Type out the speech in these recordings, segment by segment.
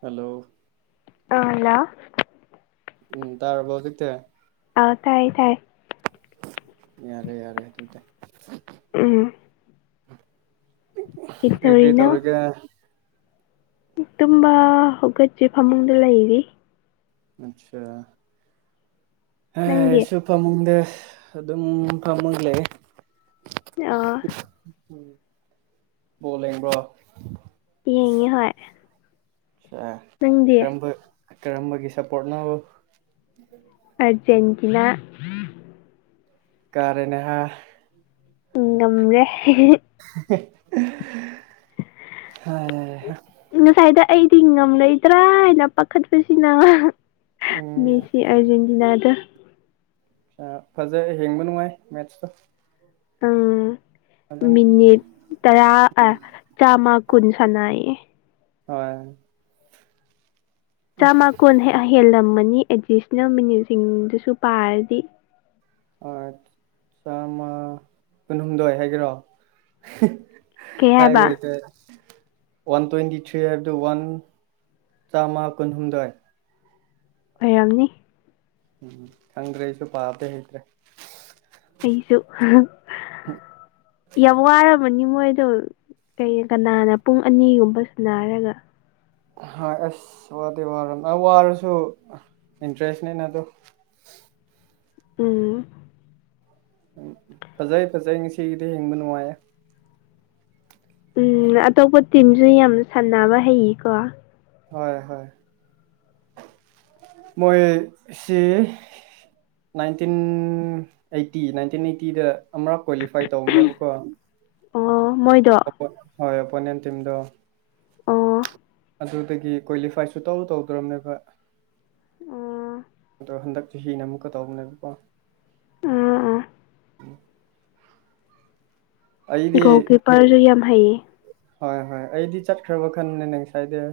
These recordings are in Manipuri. ꯍꯥꯜꯂꫭ ꯑꯥꯜꯂꫭ ꯎꯝ ꯇꯥꯔꯕꫭ ꯍꯧꯖꯤꯛꯇꯤ ꯑꯥ ꯇꯥꯏꯌꯦ ꯇꯥꯏꯌꯦ ꯌꯥꯔꯦ ꯌꯥꯔꯦ ꯑꯗꯨꯗꯤ ꯎꯝ ꯀꯔꯤ ꯀꯔꯤ ꯀꯩꯗꯧꯔꯤꯅꯣ ꯇꯧꯔꯤꯒꯦ ꯇꯨꯝꯕ ꯍꯧꯒꯠꯇꯔꯤ ꯐꯃꯨꯡꯗ ꯂꯩꯔꯤ ꯑꯆꯥ ꯍꯩ ꯅꯪꯗꯤ ꯁꯨꯞ ꯐꯃꯨꯡꯗ ꯑꯗꯨꯝ ꯐꯥꯝꯃꯒꯥ ꯂꯩꯌꯦ ꯑꯣ [unintelligible] ꯕꯣꯜ ꯌꯦꯡꯕ꯭ꯔꯣ ꯌꯦꯡꯉꯦ ꯍꯣꯏ [unintelligible] ꯅꯪꯗꯤ ꯀꯔꯝꯕ ꯀꯔꯝꯕꯒꯤ ꯁꯞꯄꯣꯔꯠ ꯅꯣ꯫ ꯑꯥꯔꯖꯦꯟꯇꯤꯅꯥ ꯀꯥ ꯔꯦꯅꯦ ꯍꯥ ꯎꯝ ꯉꯝꯔꯦ ꯍꯦ ꯍꯦ ꯍꯦ ꯍꯦ ꯍꯩꯍꯥ ꯉꯁꯥꯏꯗꫭ ꯑꯩꯗꯤ ꯉꯝꯂꯣꯏꯗ꯭ꯔꯥ ꯍꯥꯏꯅ ꯄꯥꯈꯠꯄꯁꯤꯅ ꯎꯝ ꯃꯦꯁꯤ ꯑꯔꯖꯦꯟꯇꯤꯅꯥꯗꫭ ꯑ ꯐꯖꯩ ꯍꯦꯡꯕ ꯅꯨꯡꯉꯥꯏ ꯃꯦꯠꯁꯇꯣ ꯎꯝ ꯑꯗꯨꯝ ꯃꯤꯅꯤꯠ ꯇꯔꯥ ꯑ ꯆꯥꯝꯃ ꯀꯨꯟ ꯁꯥꯟꯅꯩꯌꯦ ꯍꯣꯏ ꯆꯥꯝꯃ ꯀꯨꯟ ꯍꯦꯜꯂꯝꯃꯅꯤ ꯑꯦꯗꯤꯁꯅꯦꯜ ꯃꯤꯅꯤꯠ ꯁꯤꯡꯗꯨꯁꯨ ꯄꯥꯔꯗꯤ꯫ ꯑ ꯆꯥꯃ ꯀꯨꯟꯍꯨꯝꯗꯣꯏ ꯍꯥꯏꯒꯦꯔꯣ ꯀꯩ ꯍꯥꯏ ꯍꯥꯏꯕ ꯍꯩꯏꯇꯔꯦ ꯋꯥꯟ ꯇ꯭ꯋꯦꯟꯇꯤ ꯊ꯭ꯔꯤ ꯍꯥꯏꯕꯗꯨ ꯋꯥꯟ ꯆꯥꯝꯃ ꯀꯨꯟꯍꯨꯝꯗꯣꯏ ꯑꯣꯏꯔꯝꯅꯤ ꯎꯝ ꯈꯪꯗ꯭ꯔꯦ ꯑꯩꯁꯨ ꯄꯥꯕꯗꯤ ꯍꯩꯇ꯭ꯔꯦ ꯑꯩꯁꯨ ꯌꯥꯝ ꯋꯥꯔꯕꯅꯤ ꯃꯣꯏꯗꯣ ꯀꯩ ꯀꯅꯥꯅ ꯄꯨꯡ ꯑꯅꯤꯒꯨꯝꯕ ꯁꯅꯥꯔꯒ ꯑ ꯑꯁ ꯋꯥꯗꯦ ꯋꯥꯔ ꯋꯥꯔꯁꯨ ꯏꯟꯇꯔꯦꯁꯅꯦꯅ ꯑꯗꯨ ꯎꯝ ꯐꯖꯩ ꯐꯖꯩ ꯉꯥꯁꯤꯒꯤꯗꯤ ꯌꯦꯡꯕ ꯅꯨꯡꯉꯥꯏꯌꯦ ꯎꯝ ꯑꯇꯣꯞꯄ ꯇꯤꯝꯁꯨ ꯌꯥꯝꯅ ꯁꯥꯟꯅꯕ ꯍꯩꯌꯦꯀꯣ ꯍꯣꯏ ꯍꯣꯏ ꯃꯣꯏ ꯁꯤ ꯅꯥꯏꯟꯇꯤꯟ ꯑꯩꯠꯇꯤ ꯅꯥꯏꯟꯇꯤꯟ ꯑꯩꯠꯇꯤꯗ ꯑꯃꯔꯛ ꯀ꯭ꯋꯥꯂꯤꯐꯥꯏ ꯇꯧꯕꯅꯦꯕꯀꯣ꯫ ꯑꯣ ꯃꯣꯏꯗꯣ ꯍꯣꯏ ꯑꯣꯄꯣꯅꯦꯟ ꯇꯤꯝꯗꯣ ꯑꯣ ꯑꯗꯨꯗꯒꯤ ꯀ꯭ꯋꯥꯂꯤꯐꯥꯏꯁꯨ ꯇꯧꯔ ꯇꯧꯗ꯭ꯔꯕꯅꯦꯕ ꯑꯣ ꯑꯗꯣ ꯍꯟꯗꯛ ꯆꯍꯤꯅ ꯑꯃꯨꯛꯀ ꯇꯧꯕꯅꯦꯕꯀꯣ ꯎꯝ ꯎꯝ ꯑꯩꯗꯤ ꯒꯣꯜ ꯀꯤꯞꯄꯔꯁꯨ ꯌꯥꯝ ꯍꯩꯌꯦ ꯍꯣꯏ ꯍꯣꯏ ꯑꯩꯗꯤ ꯆꯠ ꯈ꯭ꯔꯕ ꯈꯟ ꯅꯅꯦ ꯉꯁꯥꯢꯗꯩ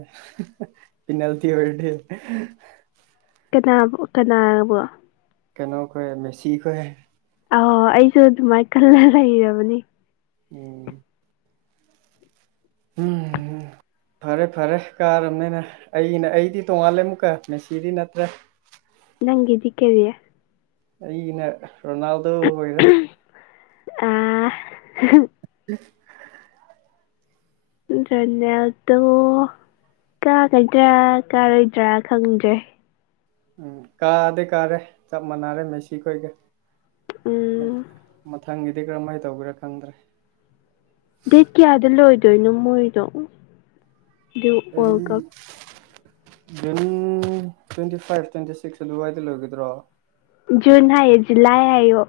ꯄꯦꯅꯜꯇꯤ ꯑꯣꯏꯔꯗꯤ ꯀꯅꯥꯕꯨ ꯀꯅꯥꯕꯨꯣ ꯀꯩꯅꯣ ꯀꯣꯏ ꯃꯦꯁꯤ ꯀꯣꯏ ꯑꯣ ꯑꯩꯁꯨ ꯑꯗꯨꯃꯥꯏꯅ ꯈꯂꯒ ꯂꯩꯔꯕꯅꯤ ꯎꯝ ꯎꯝꯝ ꯐꯔꯦ ꯐꯔꯦ ꯀꯥꯔꯕꯅꯤꯅ ꯑꯩꯩꯅ ꯑꯩꯗꯤ ꯇꯣꯡꯉꯥꯜꯂꯦ ꯑꯃꯨꯛꯀ ꯃꯦꯁꯤꯗꯤ ꯅꯠꯇ꯭ꯔꯦ ꯅꯪꯗꯤ ꯀꯦꯔꯤꯌꯥ ꯑꯩꯒꯤꯅ ꯔꯣꯅꯥꯜꯗꯣ ꯑꯣꯏꯔꯦ ꯑ ꯍꯨꯝ ꯍꯨꯝ [inaudible] ꯔꯣꯅꯥꯜꯗꯣ ꯀꯥꯒꯗ꯭ꯔꯥ ꯀꯥꯔꯣꯏꯗ꯭ꯔꯥ ꯈꯪꯗ꯭ꯔꯦ ꯎꯝ ꯀꯥꯗꯤ ꯀꯥꯔꯦ ꯆꯞ ꯃꯥꯟꯅꯔꯦ ꯃꯦꯁꯤ ꯈꯣꯏꯒ ꯎꯝ ꯃꯊꯪꯒꯤꯗꯤ ꯀꯔꯃꯥꯏ ꯇꯧꯕꯤꯔꯥ ꯈꯪꯗ꯭ꯔꯦ ꯗꯦꯠ ꯀꯌꯥꯗ ꯂꯣꯏꯗꯣꯏꯅꯣ ꯃꯣꯏꯗꯣ꯫ ꯑꯗꯨ ꯋꯥꯔꯜ ꯑꯩ ꯀꯞ ꯝ ꯇ꯭ꯋꯦꯟꯇꯤ ꯐꯥꯏꯚ ꯇ꯭ꯋꯦꯟꯇꯤ ꯁꯤꯛ ꯑꯗꯨ ꯑꯗꯨꯋꯥꯏꯗ ꯂꯣꯏꯒꯗ꯭ꯔꯣ꯫ ꯨꯟ ꯍꯥꯏ ꯖꯨꯂꯥꯏ ꯍꯥꯏꯣ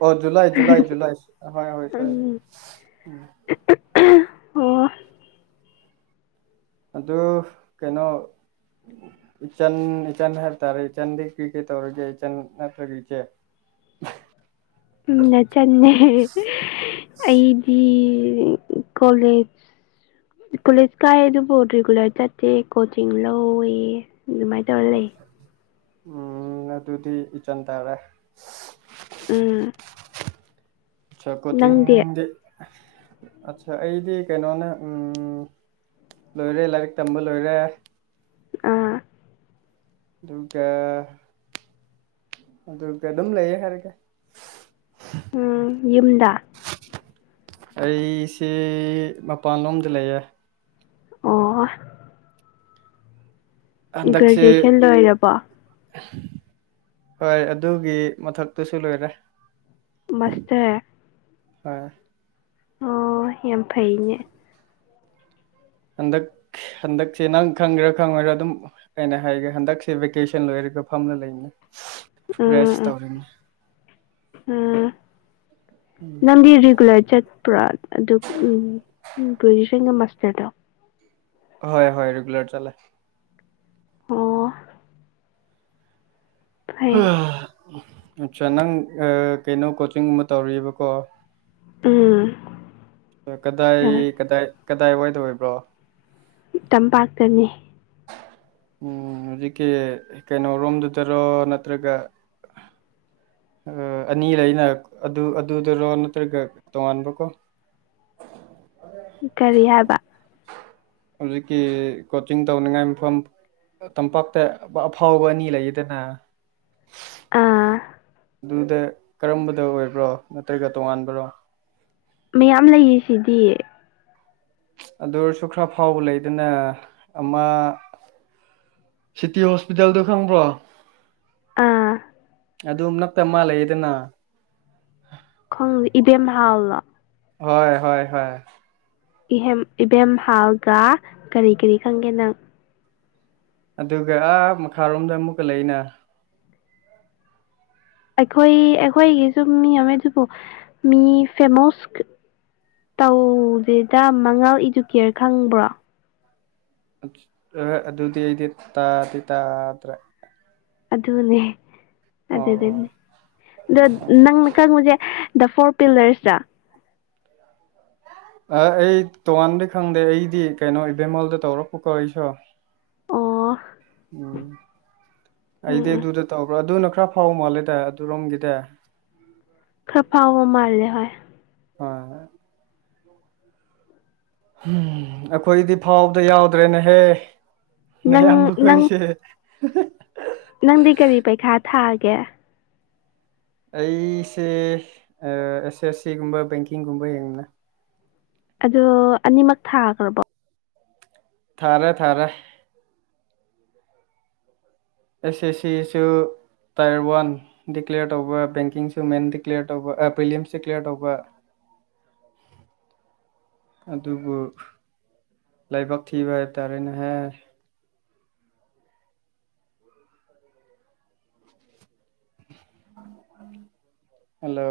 ꯑꯣ ꯖꯨꯂꯥꯏ ꯖꯨꯂꯥꯏ ꯖꯨꯂꯥꯏ ꯍꯣꯏ ꯍꯣꯏ ꯁꯣꯏꯔꯦ ꯎꯝ ꯑꯣ ꯑꯗꯨ ꯀꯩꯅꯣ ꯏꯆꯟ ꯏꯆꯟ ꯍꯥꯏꯇꯥꯔꯦ ꯏꯆꯟꯗꯤ ꯀ꯭ꯔꯤ ꯀꯩ ꯇꯧꯔꯒꯦ ꯏꯆꯟ ꯅꯠꯇ꯭ꯔꯒ ꯏꯆꯦ ꯅꯥꯆꯟ ꯅꯦ ꯑꯩꯗꯤ ꯀꯣꯂꯦꯖ ꯀꯣꯂꯦꯖ ꯀꯥꯏꯑ ꯑꯗꯨꯕꯨ ꯔꯤꯒꯨꯂꯔ ꯆꯠꯇꯦ ꯀꯣꯆꯤꯡ ꯂꯧꯋꯦ ꯃꯥꯏ ꯇꯔ ꯂꯩꯦ ꯎꯝ ꯑꯗꯨꯗꯤ ꯏꯆꯟ ꯇꯥꯔꯦ ꯎꯝ ꯆ ꯅꯪꯗꯤ ꯀꯣꯆꯤꯡꯗꯤ ꯑꯠꯆꯥ ꯑꯩꯗꯤ ꯀꯩꯅꯣꯅꯦ ꯎꯝ ꯂꯣꯏꯔꯦ ꯂꯥꯏꯔꯤꯛ ꯇꯝꯕ ꯂꯣꯏꯔꯦ ꯑꯥ ꯗꯨꯒ ꯑꯗꯨꯒ ꯑꯗꯨꯝ ꯂꯩꯌꯦ ꯍꯥꯢꯔꯒꯦ ꯎ ꯌꯨꯝꯗ ꯑꯩꯁꯦ ꯃꯄꯥꯟꯂꯣꯝꯗ ꯂꯩꯌꯦ ꯑꯣ ꯍꯟꯗꯁꯤ ꯒ꯭ꯔꯦꯖꯨꯑꯦꯁꯟ ꯂꯣꯏꯔꯕꯣ ꯍꯣꯏ ꯑꯗꯨꯒꯤ ꯃꯊꯛꯇꯨꯁꯨ ꯂꯣꯏꯔꯦ ꯃꯁꯦ ꯍꯣꯏ ꯑꯣ ꯌꯥꯝ ꯐꯩꯅꯦ ꯍꯟꯗꯛ ꯍꯟꯗꯛꯁꯦ ꯅꯪ ꯈꯪꯒꯦꯔꯥ ꯈꯪꯉꯣꯏ ꯑꯗꯨꯝ ꯑꯩꯅ ꯍꯥꯏꯒꯦ ꯍꯟꯗꯛꯁꯦ ꯚꯦꯀꯦꯁꯟ ꯂꯣꯏꯔꯒ ꯐꯝꯅ ꯂꯩꯅꯤ ꯎ ꯑꯝ ꯎꯝ ꯅꯪꯗꯤ ꯔꯤꯒꯨꯂꯔ ꯆꯠ ꯄꯨꯔꯥ ꯑꯗꯨ ꯎꯝ ꯒ꯭ꯔꯦꯖꯨꯁꯟꯒ ꯃꯥꯁꯇꯔꯗ ꯍꯣꯏ ꯍꯣꯏ ꯔꯦꯒꯨꯂꯔ ꯆꯂ ꯑꯣ ꯐꯩ ꯑꯠꯆꯥ ꯅꯪ ꯀꯩꯅꯣ ꯀꯣꯆꯤꯡ ꯑꯃ ꯇꯧꯔꯤꯕꯀꯣ ꯎꯝ ꯀꯗꯥꯏ ꯀꯗꯥꯏ ꯀꯗꯥꯏ ꯋꯥꯏꯗ ꯑꯣꯢꯕ꯭ꯔꯣ ꯇꯝꯄꯥꯛꯇꯅꯤ ꯎꯝ ꯍꯧꯖꯤꯛꯀꯤ ꯀꯩꯅꯣꯔꯣꯝꯗꯨꯗꯔꯣ ꯅꯠꯇ꯭ꯔꯒ ꯑꯅꯤꯂꯩꯅ ꯑꯗꯨ ꯑꯗꯨꯗꯔꯣ ꯅꯠꯇ꯭ꯔꯒ ꯇꯣꯉꯥꯟꯕ ꯀꯣ ꯀꯔꯤ ꯍꯥꯏꯕ ꯍꯧꯖꯤꯛꯀꯤ ꯀꯣꯆꯤꯡ ꯇꯧꯅꯤꯡꯉꯥꯏ ꯃꯐꯝ ꯇꯝꯄꯥꯛꯇ ꯑꯐꯥꯎꯕ ꯑꯅꯤ ꯂꯩꯌꯦꯗꯅꯥ ꯑꯥ ꯑꯗꯨꯗ ꯀꯔꯝꯕꯗ ꯑꯣꯏꯕ꯭ꯔꯣ ꯅꯠꯇ꯭ꯔꯒ ꯇꯣꯉꯥꯟꯕ꯭ꯔꯣ ꯃꯌꯥꯝ ꯂꯩꯔꯤꯁꯤꯗꯤ ꯑꯗꯨ ꯑꯣꯢꯔꯁꯨ ꯈꯔ ꯐꯥꯎꯕ ꯂꯩꯗꯅ ꯑꯃ ꯁꯤꯇꯤ ꯍꯣꯁꯄꯤꯇꯥꯜꯗꯣ ꯈꯪꯕ꯭ꯔꯣ ꯑꯥ ꯑꯗꯨꯝ ꯅꯛꯇ ꯃꯥ ꯂꯩꯌꯦꯗꯅ ꯈꯣꯡꯦ ꯏꯕꯦꯝꯍꯥꯜꯅꯣ ꯍꯣꯏ ꯍꯣꯏ ꯍꯣꯏ ꯏꯍꯦꯝ ꯏꯕꯦꯝꯍꯥꯜꯒ ꯀꯔꯤ ꯀꯔꯤ ꯈꯪꯒꯦ ꯅꯪ ꯑꯗꯨꯒ ꯑꯥ ꯃꯈꯥꯔꯣꯝꯗ ꯑꯃꯨꯛꯀ ꯂꯩꯅ ꯑꯩꯈꯣꯏ ꯑꯩꯈꯣꯏꯒꯤꯁꯨ ꯃꯤ ꯑꯃ ꯑꯗꯨꯕꯨ ꯃꯤ ꯐꯦꯃꯣꯁ ꯇꯧꯗꯦꯗ ꯃꯉꯥ ꯏꯗꯨꯀꯦꯌꯔ ꯈꯪꯕ꯭ꯔꯣ ꯑꯗꯨꯗꯤ ꯑꯩꯗꯤ ꯇꯥꯗꯤ ꯇꯥꯗ꯭ꯔꯦ ꯑꯗꯨꯅꯦ ꯑꯣ ꯑꯣ ꯑꯗꯨꯗꯨꯅꯦ ꯑꯗꯣ ꯅꯪꯅ ꯈꯪꯉꯨꯁꯦ ꯗ ꯐꯣꯔ ꯄꯤꯂꯔꯁꯗ ꯑꯩ ꯇꯣꯉꯥꯟꯕꯗꯤꯩ ꯈꯪꯗꯦ ꯑꯩꯗꯤ ꯀꯩꯅꯣ ꯏꯕꯦꯝꯃꯣꯜꯗ ꯇꯧꯔꯛꯄꯀꯣ ꯑꯩꯁꯨ ꯑꯣ ꯎꯝ ꯎꯝ ꯑꯩꯗꯤ ꯎꯝ ꯑꯗꯨꯗ ꯇꯧꯕ꯭ꯔꯣ ꯑꯗꯨꯅ ꯈꯔ ꯐꯥꯎ ꯃꯥꯜꯂꯦꯗ ꯑꯗꯨꯔꯣꯝꯒꯤꯗꯤ ꯈꯔ ꯐꯥꯎꯕ ꯃꯥꯜꯂꯦ ꯍꯣꯏ ꯍꯣꯏ [inaudible] ꯎꯝ ꯑꯩꯈꯣꯏꯗꯤ ꯐꯥꯎꯕꯗ ꯌꯥꯎꯗ꯭ꯔꯦꯅꯦꯍꯦ ꯅꯪ ꯅꯌꯥꯝ ꯅꯪ ꯃꯈꯈꯣꯏꯁꯦ ꯅꯪꯗꯤ ꯀꯔꯤ ꯄꯩꯈꯥ ꯊꯥꯒꯦ ꯑꯩꯁꯦ ꯑꯦꯁ ꯑꯦꯁ ꯁꯤꯒꯨꯝꯕ ꯕꯦꯡꯀꯤꯡꯒꯨꯝꯕ ꯌꯦꯡꯅ ꯑꯗꯣ ꯑꯅꯤꯃꯛ ꯊꯥꯈ꯭ꯔꯕꯣ ꯊꯥꯔꯦ ꯊꯥꯔꯦ [inaudible] ꯑꯦꯁ ꯑꯦꯁ ꯁꯤꯁꯨ ꯇꯥꯏꯔ ꯋꯥꯟ ꯗꯤꯀ꯭ꯂꯦꯌꯔ ꯇꯧꯕ ꯕꯦꯡꯀꯤꯡꯁꯨ ꯃꯦꯟ ꯗꯤꯀ꯭ꯂꯦꯌꯔ ꯇꯧꯕ ꯋꯤꯂꯤꯌꯝꯁ ꯗꯤꯀ꯭ꯂꯦꯔ ꯇꯧꯕ [unintelligible] ꯑꯗꯨꯕꯨ ꯂꯥꯏꯕꯛ ꯊꯤꯕ ꯍꯥꯏꯕꯇꯥꯔꯦꯅꯦꯍ ꯍꯜꯂꯣ